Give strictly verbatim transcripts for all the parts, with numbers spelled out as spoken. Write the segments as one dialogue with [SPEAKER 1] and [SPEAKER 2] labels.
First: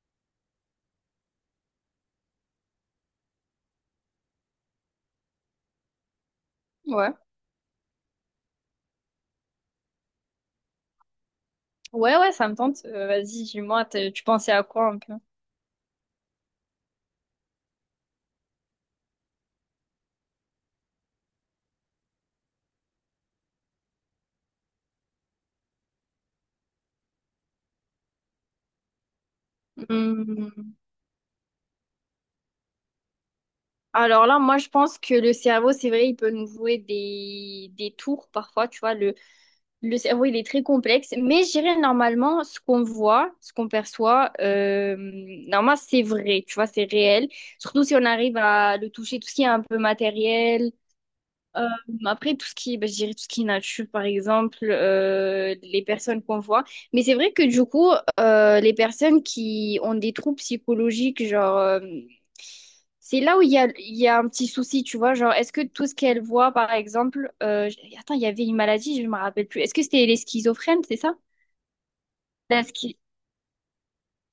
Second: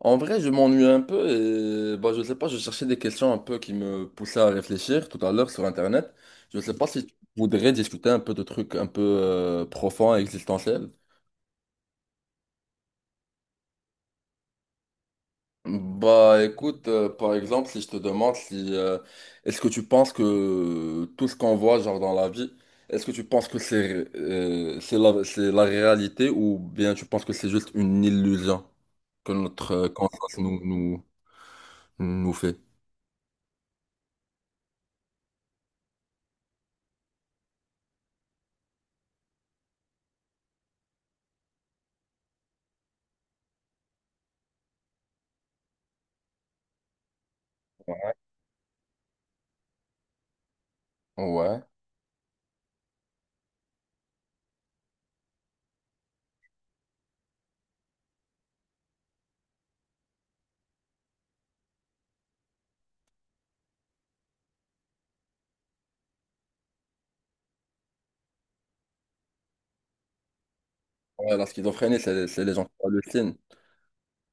[SPEAKER 1] En vrai, je m'ennuie un peu et bah, je sais pas, je cherchais des questions un peu qui me poussaient à réfléchir tout à l'heure sur Internet. Je sais pas si
[SPEAKER 2] Ouais.
[SPEAKER 1] tu voudrais discuter un peu de trucs un peu euh, profonds et existentiels.
[SPEAKER 2] Ouais, ouais, ça me tente. Euh, vas-y, dis-moi, t'es- tu pensais à quoi un peu?
[SPEAKER 1] Bah écoute, euh, par exemple, si je te demande si euh, est-ce que tu penses que tout ce qu'on voit genre dans la vie, est-ce que tu penses que c'est euh, c'est la, c'est la réalité ou bien tu penses que c'est juste une illusion que notre euh, conscience nous,
[SPEAKER 2] Hmm.
[SPEAKER 1] nous, nous fait?
[SPEAKER 2] Alors là, moi, je pense que le cerveau, c'est vrai, il peut nous jouer des, des tours parfois, tu vois. Le, le cerveau, il est très complexe, mais je dirais normalement, ce qu'on voit, ce qu'on perçoit, euh, normalement, c'est vrai, tu vois, c'est réel. Surtout si on arrive à le toucher, tout ce qui est un peu matériel.
[SPEAKER 1] Ouais.
[SPEAKER 2] Euh, Après, tout ce qui, bah, je dirais tout ce qui est nature, par exemple, euh, les personnes qu'on voit. Mais c'est vrai que du coup, euh, les personnes qui ont des troubles psychologiques, genre, euh, c'est là où il y a, il y a un petit souci, tu vois. Genre, est-ce que tout ce qu'elles voient, par exemple, euh, je- attends, il y avait une maladie, je me rappelle plus. Est-ce que c'était les schizophrènes, c'est ça?
[SPEAKER 1] Ouais, la schizophrénie, c'est c'est les
[SPEAKER 2] La
[SPEAKER 1] gens qui
[SPEAKER 2] schi-
[SPEAKER 1] hallucinent.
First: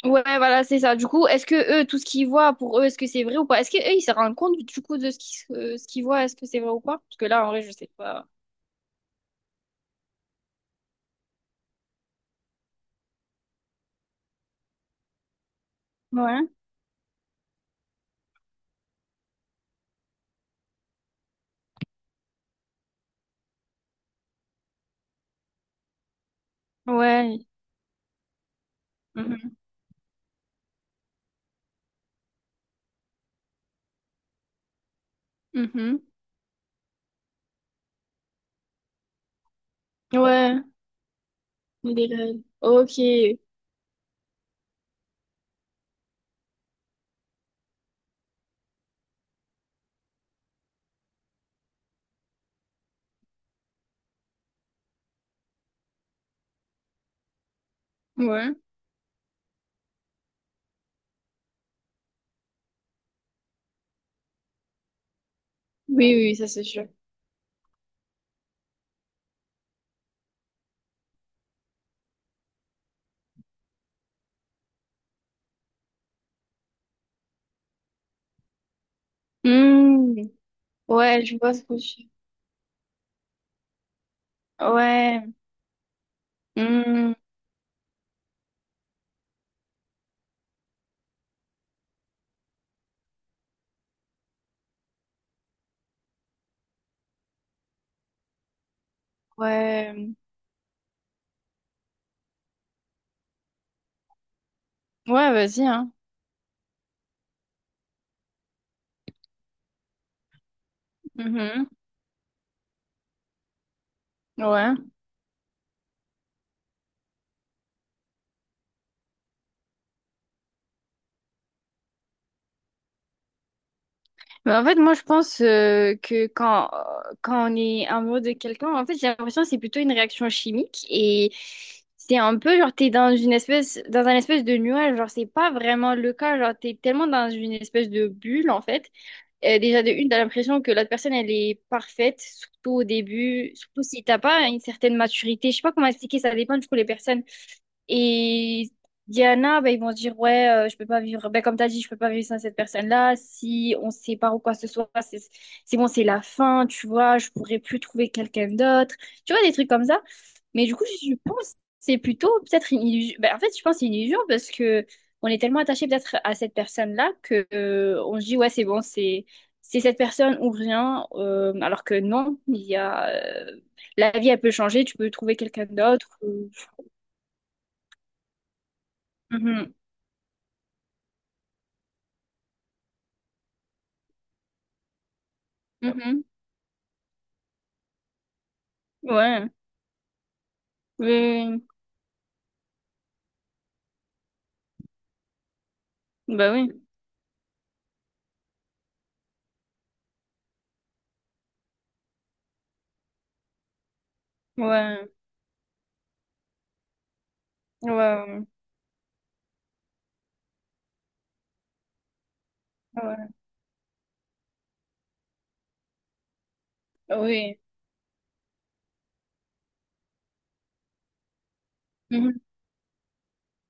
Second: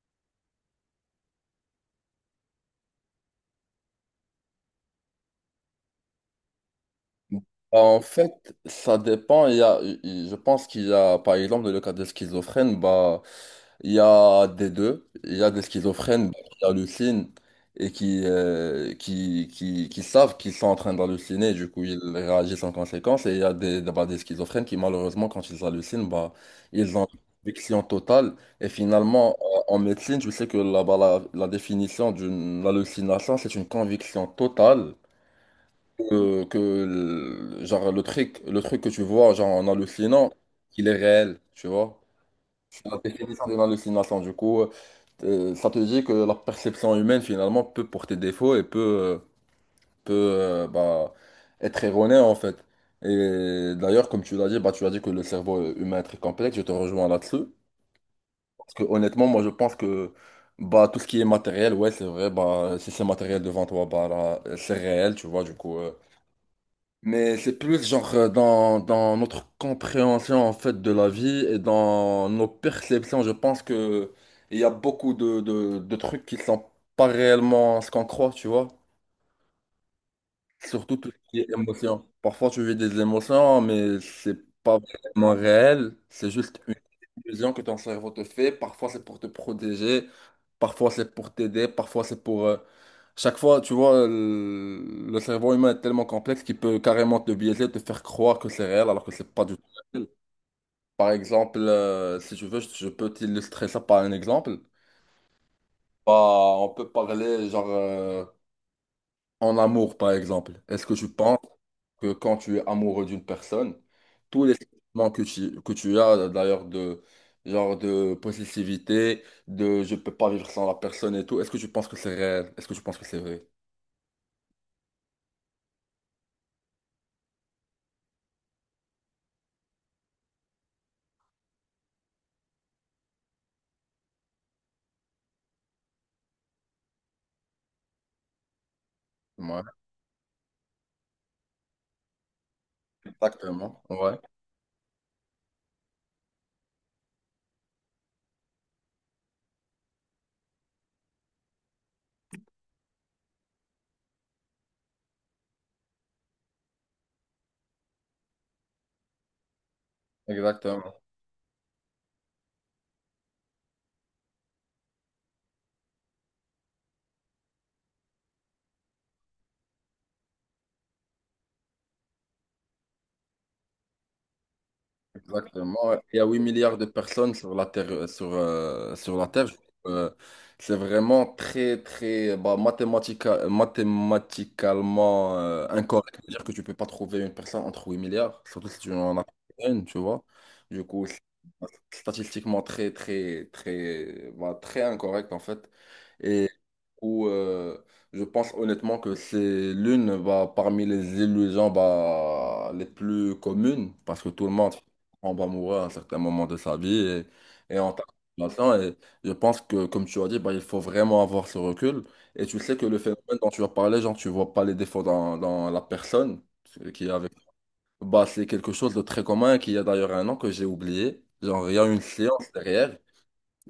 [SPEAKER 2] Ouais, voilà, c'est ça. Du coup, est-ce que eux, tout ce qu'ils voient, pour eux, est-ce que c'est vrai ou pas? Est-ce que eux, ils se rendent compte du coup de ce qu'ils euh, ce qu'ils voient, est-ce que c'est vrai ou pas? Parce que
[SPEAKER 1] Bah,
[SPEAKER 2] là, en vrai, je sais
[SPEAKER 1] en
[SPEAKER 2] pas.
[SPEAKER 1] fait, ça dépend. Il y a, il- Je pense qu'il y a, par exemple, dans le cas des schizophrènes, bah, il y a des deux. Il y a des schizophrènes bah,
[SPEAKER 2] Ouais.
[SPEAKER 1] qui hallucinent et qui, euh, qui, qui, qui savent qu'ils sont en train d'halluciner. Du coup, ils réagissent en conséquence. Et il y a des, bah, des schizophrènes qui, malheureusement, quand ils hallucinent, bah, ils ont une
[SPEAKER 2] Ouais.
[SPEAKER 1] conviction totale. Et finalement,
[SPEAKER 2] Mhm,
[SPEAKER 1] en en médecine, je sais que là-bas, la, la définition d'une hallucination, c'est une conviction totale
[SPEAKER 2] mhm.
[SPEAKER 1] que, que le- genre le truc le truc que tu vois genre en hallucinant,
[SPEAKER 2] Ouais,
[SPEAKER 1] il est réel, tu vois.
[SPEAKER 2] des règles.
[SPEAKER 1] C'est la
[SPEAKER 2] Ok.
[SPEAKER 1] définition d'une hallucination, du coup euh, ça te dit que la perception humaine finalement peut porter défaut et peut euh, peut euh, bah, être erronée en fait. Et d'ailleurs, comme tu l'as dit, bah, tu as dit que le cerveau humain est très complexe, je te rejoins là-dessus,
[SPEAKER 2] Ouais.
[SPEAKER 1] parce que honnêtement, moi, je pense que bah, tout ce qui est matériel, ouais, c'est vrai. Bah, si c'est matériel devant toi, bah là, c'est réel, tu vois, du coup euh,
[SPEAKER 2] Oui, oui, ça c'est sûr.
[SPEAKER 1] mais c'est plus genre euh, dans, dans notre compréhension en fait de la vie et dans nos perceptions. Je pense que il y a beaucoup de, de, de trucs qui sont pas réellement ce qu'on croit, tu vois.
[SPEAKER 2] Hmm.
[SPEAKER 1] Surtout tout
[SPEAKER 2] Ouais,
[SPEAKER 1] ce
[SPEAKER 2] je
[SPEAKER 1] qui est
[SPEAKER 2] vois ce que je...
[SPEAKER 1] émotion. Parfois tu vis des émotions, mais c'est pas
[SPEAKER 2] Ouais.
[SPEAKER 1] vraiment réel. C'est juste une
[SPEAKER 2] Hmm.
[SPEAKER 1] illusion que ton cerveau te fait. Parfois c'est pour te protéger, parfois c'est pour t'aider, parfois c'est pour euh, chaque fois, tu vois, le, le cerveau humain est tellement complexe qu'il peut carrément te biaiser, te faire croire que c'est réel alors que c'est pas du tout réel.
[SPEAKER 2] Ouais.
[SPEAKER 1] Par exemple, euh, si tu veux, je, je peux t'illustrer ça par un exemple.
[SPEAKER 2] Ouais, vas-y, hein.
[SPEAKER 1] Bah, on peut parler genre euh, en amour, par exemple. Est-ce que tu penses
[SPEAKER 2] Mhm.
[SPEAKER 1] que quand tu es amoureux d'une personne, tous les
[SPEAKER 2] Ouais.
[SPEAKER 1] sentiments que tu, que tu as d'ailleurs, de genre de possessivité, de je peux pas vivre sans la personne et tout, est-ce que tu penses que c'est réel? Est-ce que tu penses que c'est vrai?
[SPEAKER 2] Mais en fait, moi, je pense euh, que quand, quand on est amoureux de quelqu'un, en fait, j'ai l'impression que c'est plutôt une réaction chimique et c'est un peu genre, t'es dans une espèce, dans un espèce de nuage. Genre, c'est pas vraiment le cas. Genre, t'es tellement dans une espèce de bulle, en fait. Euh,
[SPEAKER 1] Ouais,
[SPEAKER 2] déjà, de une, t'as l'impression que l'autre personne, elle est parfaite, surtout au début, surtout
[SPEAKER 1] exactement.
[SPEAKER 2] si
[SPEAKER 1] Ouais.
[SPEAKER 2] t'as pas une certaine maturité. Je sais pas comment expliquer, ça dépend du coup les personnes. Et il y en a, ben, ils vont se dire, ouais, euh, je peux pas vivre, ben, comme tu as dit, je peux pas vivre sans cette personne-là. Si on se sépare ou quoi que ce soit, c'est c'est bon, c'est la fin, tu vois, je pourrais plus trouver quelqu'un d'autre. Tu vois, des trucs comme ça. Mais du coup,
[SPEAKER 1] Exactement,
[SPEAKER 2] je pense que c'est plutôt peut-être une illusion. Ben, en fait, je pense que c'est une illusion parce que on est tellement attaché peut-être à cette personne-là que euh, on se dit, ouais, c'est bon, c'est c'est cette personne ou rien. Euh, alors que non, il y a euh, la vie, elle peut changer, tu peux trouver quelqu'un
[SPEAKER 1] exactement, ouais.
[SPEAKER 2] d'autre.
[SPEAKER 1] Il y a huit
[SPEAKER 2] ou-
[SPEAKER 1] milliards de personnes sur la Terre, euh, sur, euh, sur la Terre.
[SPEAKER 2] Mhm.
[SPEAKER 1] Euh, c'est vraiment très, très, bah, mathématica- mathématicalement euh, incorrect
[SPEAKER 2] Mhm.
[SPEAKER 1] de dire que tu peux pas trouver une personne entre huit milliards, surtout si tu en as
[SPEAKER 2] Ouais,
[SPEAKER 1] une, tu vois. Du coup, c'est
[SPEAKER 2] oui,
[SPEAKER 1] statistiquement très, très, très, bah, très incorrect en fait.
[SPEAKER 2] oui,
[SPEAKER 1] Et
[SPEAKER 2] bah oui,
[SPEAKER 1] où euh, je pense honnêtement que c'est l'une, bah, parmi les illusions, bah, les plus communes, parce que tout le monde
[SPEAKER 2] ouais,
[SPEAKER 1] en va mourir à un certain moment de sa vie, et, et en tant que
[SPEAKER 2] ouais,
[SPEAKER 1] patient. Et je pense que, comme tu as dit, bah, il faut vraiment avoir ce recul. Et tu sais que le
[SPEAKER 2] ouais,
[SPEAKER 1] phénomène dont tu as parlé, genre, tu vois pas les défauts dans, dans la personne qui est
[SPEAKER 2] ouais,
[SPEAKER 1] avec.
[SPEAKER 2] oui.
[SPEAKER 1] Bah, c'est quelque chose de très commun et qui a d'ailleurs un nom que j'ai oublié. Genre, il y a une
[SPEAKER 2] Mhm.
[SPEAKER 1] science derrière.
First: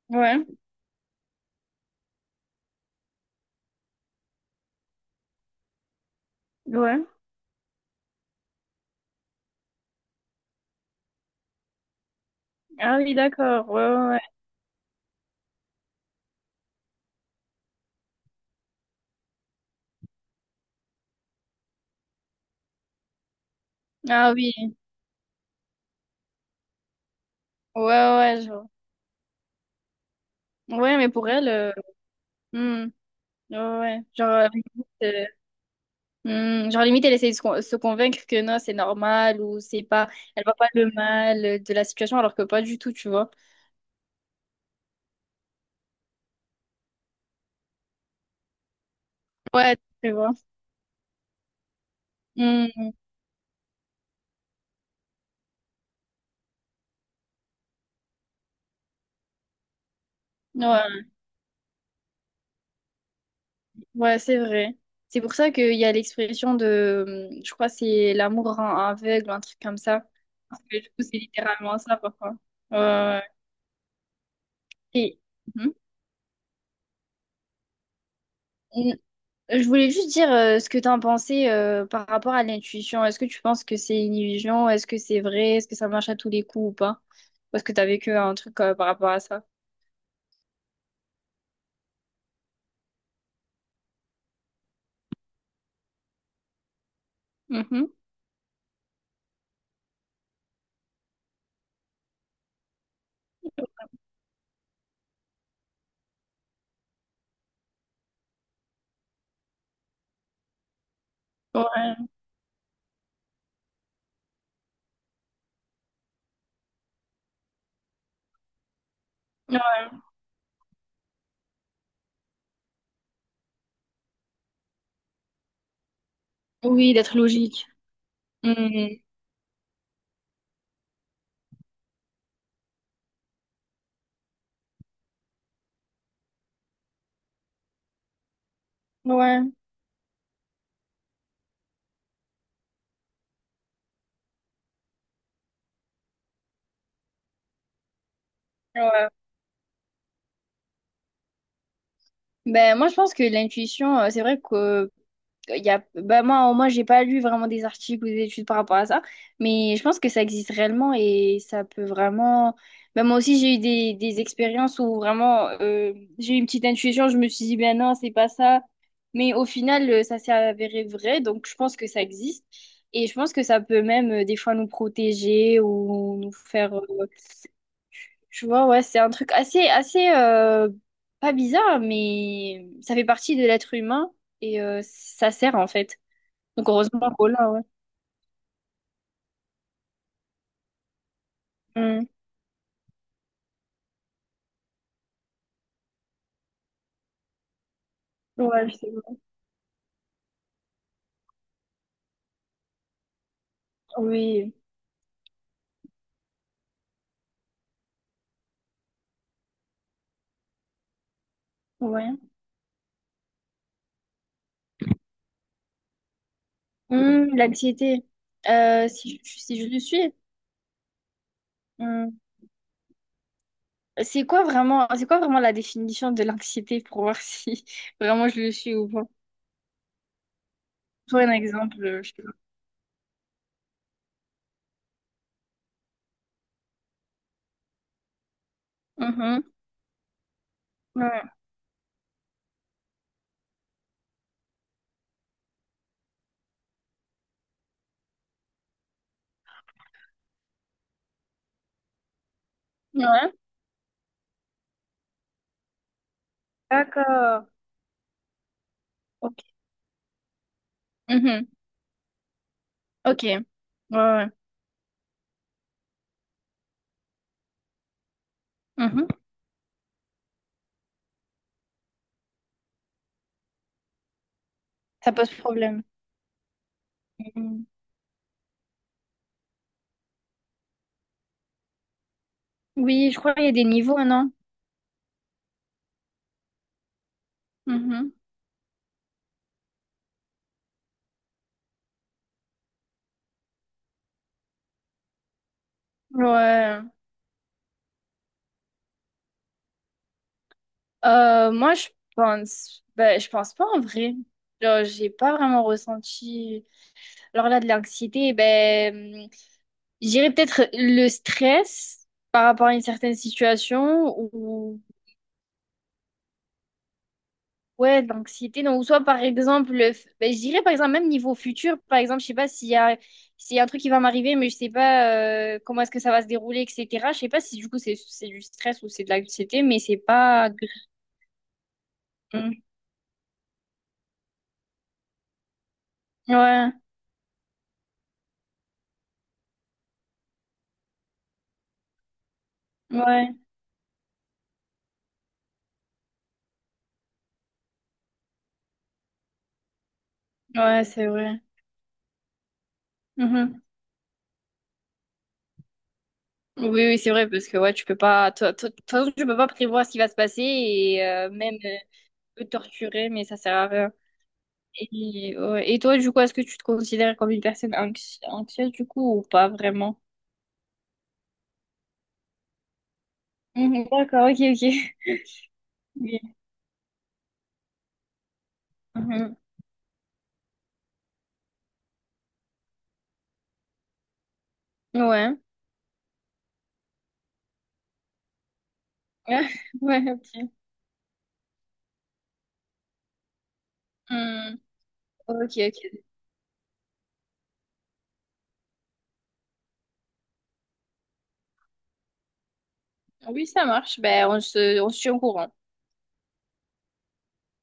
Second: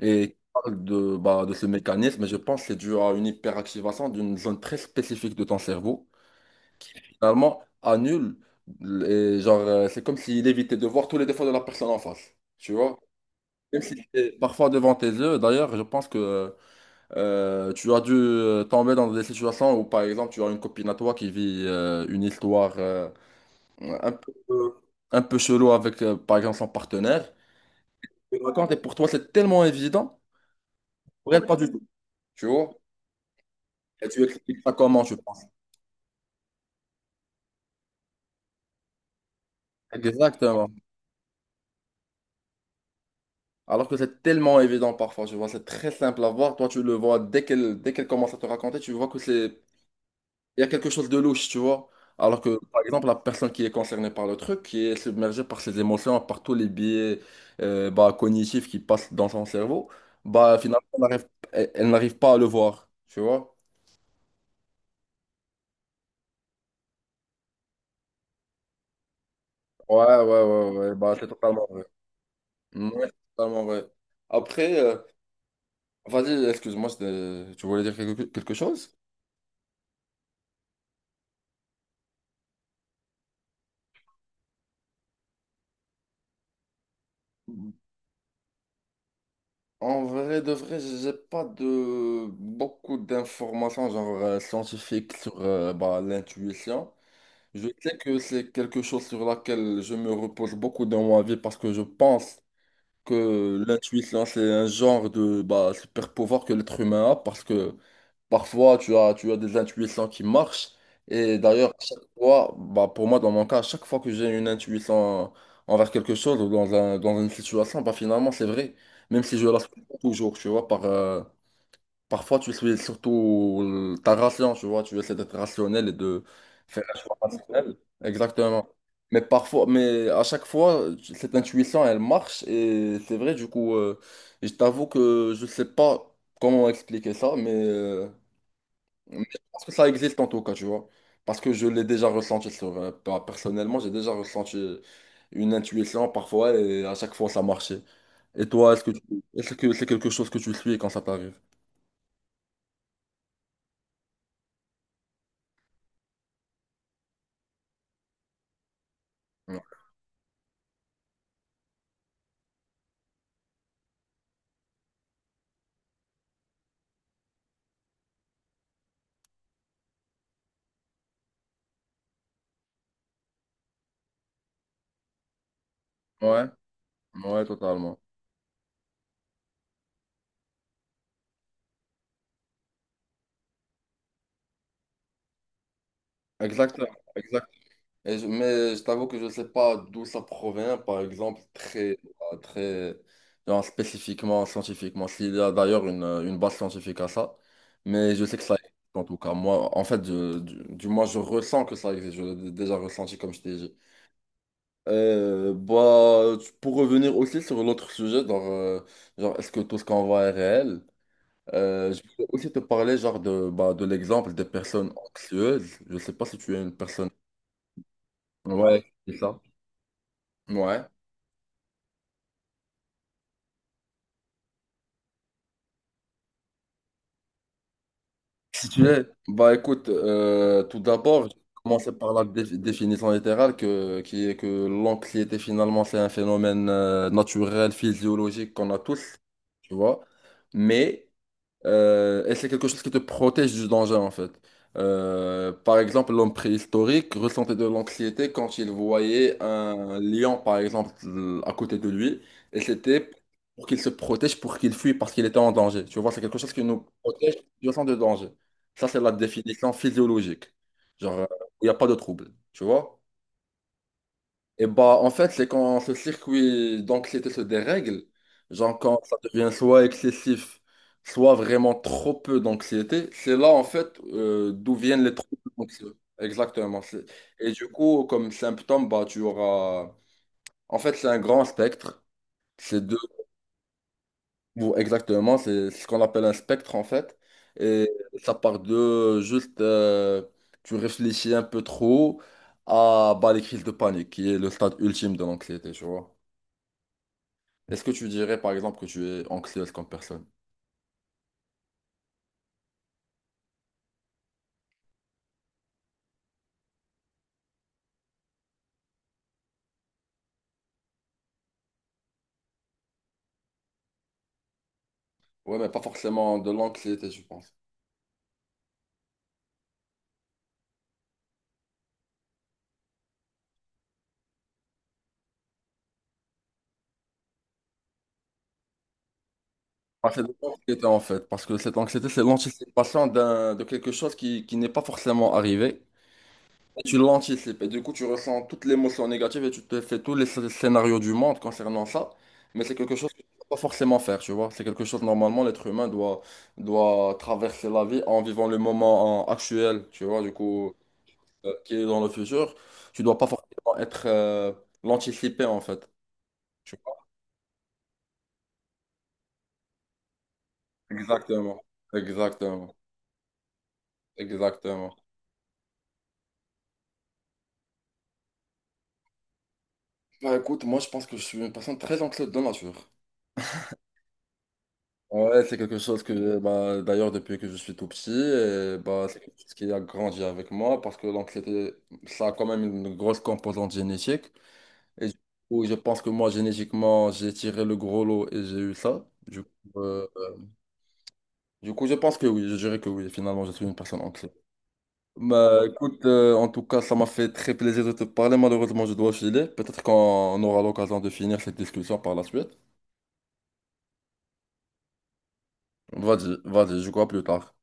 [SPEAKER 1] Et il
[SPEAKER 2] Ouais,
[SPEAKER 1] parle de, bah, de ce mécanisme, et je pense que c'est dû à une hyperactivation d'une zone très spécifique de ton cerveau,
[SPEAKER 2] ouais,
[SPEAKER 1] finalement annule, et genre, euh, c'est comme s'il évitait de voir tous les défauts de la personne en face, tu
[SPEAKER 2] ah
[SPEAKER 1] vois?
[SPEAKER 2] oui, d'accord,
[SPEAKER 1] Même
[SPEAKER 2] ouais,
[SPEAKER 1] si
[SPEAKER 2] ouais, ouais.
[SPEAKER 1] c'est parfois devant tes yeux, d'ailleurs, je pense que euh, tu as dû euh, tomber dans des situations où, par exemple, tu as une copine à toi qui vit euh, une histoire euh, un
[SPEAKER 2] Ah
[SPEAKER 1] peu,
[SPEAKER 2] oui,
[SPEAKER 1] un peu chelou avec, euh, par exemple, son partenaire.
[SPEAKER 2] ouais,
[SPEAKER 1] Tu
[SPEAKER 2] ouais,
[SPEAKER 1] le
[SPEAKER 2] genre,
[SPEAKER 1] racontes, et pour toi, c'est tellement évident.
[SPEAKER 2] ouais, mais pour
[SPEAKER 1] Pour elle,
[SPEAKER 2] elle,
[SPEAKER 1] pas du
[SPEAKER 2] euh,
[SPEAKER 1] tout, tu vois?
[SPEAKER 2] hmm, ouais, ouais.
[SPEAKER 1] Et tu
[SPEAKER 2] Genre, euh,
[SPEAKER 1] expliques ça
[SPEAKER 2] limite,
[SPEAKER 1] comment, je
[SPEAKER 2] euh,
[SPEAKER 1] pense.
[SPEAKER 2] hmm, genre, limite, elle essaie de se, con- se convaincre que non, c'est normal, ou c'est pas, elle voit pas
[SPEAKER 1] Exactement.
[SPEAKER 2] le mal euh, de la situation, alors que pas du tout, tu vois,
[SPEAKER 1] Alors que c'est tellement évident parfois, je vois, c'est très simple à voir. Toi, tu le vois dès qu'elle dès qu'elle commence à te raconter, tu vois que c'est
[SPEAKER 2] ouais, tu vois.
[SPEAKER 1] il y a quelque chose de louche, tu vois. Alors que, par
[SPEAKER 2] Hmm,
[SPEAKER 1] exemple, la personne qui est concernée par le truc, qui est submergée par ses émotions, par tous les biais euh, bah, cognitifs, qui passent dans son cerveau, bah finalement, elle
[SPEAKER 2] ouais.
[SPEAKER 1] n'arrive elle- elle n'arrive pas à le voir, tu vois.
[SPEAKER 2] Ouais, c'est vrai. C'est pour ça qu'il y a l'expression de, hum, je crois, que c'est l'amour rend aveugle, ou un truc comme ça.
[SPEAKER 1] Ouais, ouais,
[SPEAKER 2] Parce
[SPEAKER 1] ouais,
[SPEAKER 2] que du
[SPEAKER 1] ouais,
[SPEAKER 2] coup,
[SPEAKER 1] bah
[SPEAKER 2] c'est
[SPEAKER 1] c'est totalement
[SPEAKER 2] littéralement
[SPEAKER 1] vrai.
[SPEAKER 2] ça, parfois.
[SPEAKER 1] Ouais, c'est
[SPEAKER 2] Euh,
[SPEAKER 1] totalement vrai. Après, euh,
[SPEAKER 2] et, Mhm.
[SPEAKER 1] vas-y, excuse-moi, c'était- tu voulais dire quelque quelque chose?
[SPEAKER 2] N- Je voulais juste dire euh, ce que tu en pensais euh, par rapport à l'intuition. Est-ce que tu penses que c'est une illusion? Est-ce que c'est vrai? Est-ce que ça marche à tous les coups ou pas? Ou est-ce que tu as vécu un truc euh, par rapport à ça?
[SPEAKER 1] En vrai de vrai, j'ai pas de beaucoup d'informations genre euh, scientifiques sur euh, bah, l'intuition. Je
[SPEAKER 2] Mhm.
[SPEAKER 1] sais que c'est quelque chose sur laquelle je me repose beaucoup dans ma vie, parce que je pense que l'intuition, c'est un genre de, bah, super pouvoir que l'être humain a, parce que parfois tu as, tu as des intuitions qui marchent. Et d'ailleurs, à chaque
[SPEAKER 2] Ouais.
[SPEAKER 1] fois, bah, pour moi, dans mon cas, à chaque fois que j'ai une intuition envers quelque chose ou dans un, dans une situation, bah, finalement, c'est vrai. Même si je la suis
[SPEAKER 2] Ouais.
[SPEAKER 1] pas toujours, tu vois, par, euh, parfois, tu suis surtout euh, ta ration, tu vois, tu essaies d'être rationnel et de faire
[SPEAKER 2] Oui,
[SPEAKER 1] un choix
[SPEAKER 2] d'être logique.
[SPEAKER 1] rationnel. Exactement.
[SPEAKER 2] Mhm.
[SPEAKER 1] Mais parfois, mais à chaque fois, tu- cette intuition, elle marche et c'est vrai, du coup, euh, je t'avoue que je sais pas comment expliquer ça, mais, euh, mais je
[SPEAKER 2] Ouais.
[SPEAKER 1] pense que ça existe en tout cas, tu vois. Parce que je l'ai déjà ressenti sur, euh, pas- personnellement, j'ai déjà ressenti une intuition parfois et à chaque fois, ça marchait. Et toi, est-ce que tu-
[SPEAKER 2] Ouais.
[SPEAKER 1] est-ce que c'est quelque chose que tu suis quand ça t'arrive?
[SPEAKER 2] Ben, moi, je pense que l'intuition, euh, c'est vrai que il y a, bah moi, moi, j'ai pas lu vraiment des articles ou des études par rapport à ça,
[SPEAKER 1] Ouais.
[SPEAKER 2] mais je pense que ça existe réellement et ça peut vraiment. Bah, moi aussi, j'ai eu des, des expériences où vraiment euh, j'ai eu une petite intuition, je me suis dit, ben non, c'est pas ça. Mais au final, euh, ça s'est avéré vrai, donc je pense que ça existe. Et je pense que ça peut même euh, des fois nous protéger ou nous
[SPEAKER 1] Ouais.
[SPEAKER 2] faire. Euh,
[SPEAKER 1] Ouais, totalement.
[SPEAKER 2] je vois, ouais, c'est un truc assez, assez euh, pas bizarre, mais ça fait partie de l'être humain et euh, ça sert en fait. Donc
[SPEAKER 1] Exactement,
[SPEAKER 2] heureusement qu'on
[SPEAKER 1] exact.
[SPEAKER 2] l'a, ouais.
[SPEAKER 1] Et je- mais je t'avoue que je ne sais pas d'où ça provient, par exemple, très,
[SPEAKER 2] Mm.
[SPEAKER 1] euh, très, genre spécifiquement, scientifiquement. S'il y a d'ailleurs une, euh, une base scientifique à ça, mais je sais que ça
[SPEAKER 2] Ouais,
[SPEAKER 1] existe,
[SPEAKER 2] je sais
[SPEAKER 1] en
[SPEAKER 2] pas.
[SPEAKER 1] tout cas. Moi, en fait, je- du, du moins, je ressens que ça existe. Je l'ai déjà ressenti, comme je t'ai dit.
[SPEAKER 2] Oui,
[SPEAKER 1] Euh, bah, tu- pour revenir aussi sur l'autre sujet, genre, euh, genre est-ce que tout ce qu'on voit est réel? Euh, je
[SPEAKER 2] ouais.
[SPEAKER 1] voulais aussi te parler genre de, bah, de l'exemple des personnes anxieuses. Je sais pas si tu es une personne.
[SPEAKER 2] Mm, l'anxiété.
[SPEAKER 1] Ouais,
[SPEAKER 2] Euh,
[SPEAKER 1] c'est
[SPEAKER 2] si
[SPEAKER 1] ça.
[SPEAKER 2] je, si je le suis.
[SPEAKER 1] Ouais.
[SPEAKER 2] Mm. C'est quoi vraiment, c'est quoi vraiment la définition de l'anxiété pour voir si vraiment je le
[SPEAKER 1] Si
[SPEAKER 2] suis
[SPEAKER 1] tu
[SPEAKER 2] ou pas?
[SPEAKER 1] es, bah écoute, euh, tout d'abord,
[SPEAKER 2] Toi,
[SPEAKER 1] je
[SPEAKER 2] un
[SPEAKER 1] vais
[SPEAKER 2] exemple,
[SPEAKER 1] commencer
[SPEAKER 2] euh,
[SPEAKER 1] par
[SPEAKER 2] je sais
[SPEAKER 1] la
[SPEAKER 2] pas.
[SPEAKER 1] dé- définition littérale que, qui est que l'anxiété, finalement, c'est un phénomène euh, naturel, physiologique, qu'on a tous,
[SPEAKER 2] Mhm.
[SPEAKER 1] tu vois. Mais
[SPEAKER 2] Ouais.
[SPEAKER 1] Euh, et c'est quelque chose qui te protège du danger en fait. Euh, par exemple, l'homme préhistorique ressentait de l'anxiété quand il voyait un lion, par exemple, à côté de lui, et c'était
[SPEAKER 2] Ouais.
[SPEAKER 1] pour qu'il se protège, pour qu'il fuit, parce qu'il était en danger. Tu vois, c'est quelque chose qui nous protège
[SPEAKER 2] D'accord.
[SPEAKER 1] du sens de danger. Ça, c'est la
[SPEAKER 2] Ok.
[SPEAKER 1] définition physiologique. Genre, euh,
[SPEAKER 2] Mhm.
[SPEAKER 1] il n'y a pas de trouble. Tu vois?
[SPEAKER 2] Ok. Ouais, ouais.
[SPEAKER 1] Et bah, en fait, c'est quand ce circuit d'anxiété se dérègle, genre quand
[SPEAKER 2] Mhm.
[SPEAKER 1] ça devient soit excessif, soit vraiment trop peu d'anxiété, c'est là, en fait, euh, d'où viennent
[SPEAKER 2] Ça
[SPEAKER 1] les
[SPEAKER 2] pose
[SPEAKER 1] troubles
[SPEAKER 2] problème.
[SPEAKER 1] anxieux. Exactement. c'est- Et
[SPEAKER 2] Mhm.
[SPEAKER 1] du coup, comme symptôme, bah, tu auras. En fait, c'est un grand spectre. C'est deux,
[SPEAKER 2] Oui, je crois qu'il y a des niveaux, non?
[SPEAKER 1] ou exactement, c'est ce qu'on appelle un spectre, en fait. Et
[SPEAKER 2] Mhm.
[SPEAKER 1] ça part de juste, euh, tu réfléchis un peu trop à, bah, les crises de panique, qui est le stade ultime de l'anxiété, tu vois.
[SPEAKER 2] Ouais.
[SPEAKER 1] Est-ce que tu dirais, par exemple, que tu es anxieuse comme personne?
[SPEAKER 2] Euh, moi, je pense, ben, je pense pas en vrai. Genre, j'ai pas vraiment ressenti. Alors là, de l'anxiété, ben, j'irais peut-être le stress par rapport à une certaine situation ou
[SPEAKER 1] Ouais, mais pas forcément de l'anxiété, je pense.
[SPEAKER 2] ouais, de l'anxiété. Donc, soit par exemple, le f- ben, je dirais par exemple même niveau futur, par exemple, je sais pas s'il y a s'il y a un truc qui va m'arriver, mais je sais pas euh, comment est-ce que ça va se dérouler, et cetera. Je sais pas si du coup c'est c'est du stress ou c'est de l'anxiété, mais c'est
[SPEAKER 1] Ah, c'est de
[SPEAKER 2] pas. gr-
[SPEAKER 1] l'anxiété en fait, parce que cette anxiété, c'est
[SPEAKER 2] Mm.
[SPEAKER 1] l'anticipation d'un, de quelque chose qui, qui n'est pas forcément arrivé.
[SPEAKER 2] Ouais,
[SPEAKER 1] Et tu l'anticipes, et du coup, tu ressens toute l'émotion négative et tu te fais tous les sc- scénarios du monde concernant ça. Mais c'est quelque chose que tu
[SPEAKER 2] ouais,
[SPEAKER 1] ne peux pas forcément faire, tu vois. C'est quelque chose, normalement, l'être humain doit, doit traverser la vie en vivant le moment en- actuel, tu vois, du coup,
[SPEAKER 2] ouais, c'est vrai.
[SPEAKER 1] euh, qui est dans le futur. Tu dois pas
[SPEAKER 2] Mm-hmm.
[SPEAKER 1] forcément être euh, l'anticiper en fait.
[SPEAKER 2] Oui,
[SPEAKER 1] Tu vois.
[SPEAKER 2] oui, c'est vrai, parce que ouais, tu peux pas. toi- toi- De toute façon, tu peux pas prévoir ce qui va se passer et euh, même
[SPEAKER 1] Exactement.
[SPEAKER 2] euh, peut te
[SPEAKER 1] Exactement.
[SPEAKER 2] torturer, mais ça sert à rien.
[SPEAKER 1] Exactement.
[SPEAKER 2] Et, ouais. Et toi, du coup, est-ce que tu te considères comme une personne anxi- anxieuse, du coup, ou pas vraiment?
[SPEAKER 1] Bah écoute, moi je pense que je suis une personne très anxieuse de nature.
[SPEAKER 2] Mhm, d'accord, ok, ok.
[SPEAKER 1] Ouais, c'est quelque chose
[SPEAKER 2] Oui.
[SPEAKER 1] que, bah, d'ailleurs, depuis que je suis tout petit, et, bah, c'est
[SPEAKER 2] Mhm.
[SPEAKER 1] quelque chose qui a grandi avec moi, parce que l'anxiété, ça a quand même une grosse composante génétique. Et du
[SPEAKER 2] Ouais.
[SPEAKER 1] coup, je pense que moi, génétiquement, j'ai tiré le gros lot et j'ai eu ça. Du coup, euh,
[SPEAKER 2] Ouais, ok.
[SPEAKER 1] du coup, je pense que oui, je dirais que oui, finalement, je suis une personne anxieuse.
[SPEAKER 2] Hmm, Ok,
[SPEAKER 1] Bah,
[SPEAKER 2] ok.
[SPEAKER 1] écoute, euh, en tout cas, ça m'a fait très plaisir de te parler. Malheureusement, je dois filer. Peut-être qu'on aura l'occasion de finir cette discussion par la suite.
[SPEAKER 2] Oui, ça marche. Ben, on se, on se tient au courant.
[SPEAKER 1] Vas-y, vas-y, je crois plus tard.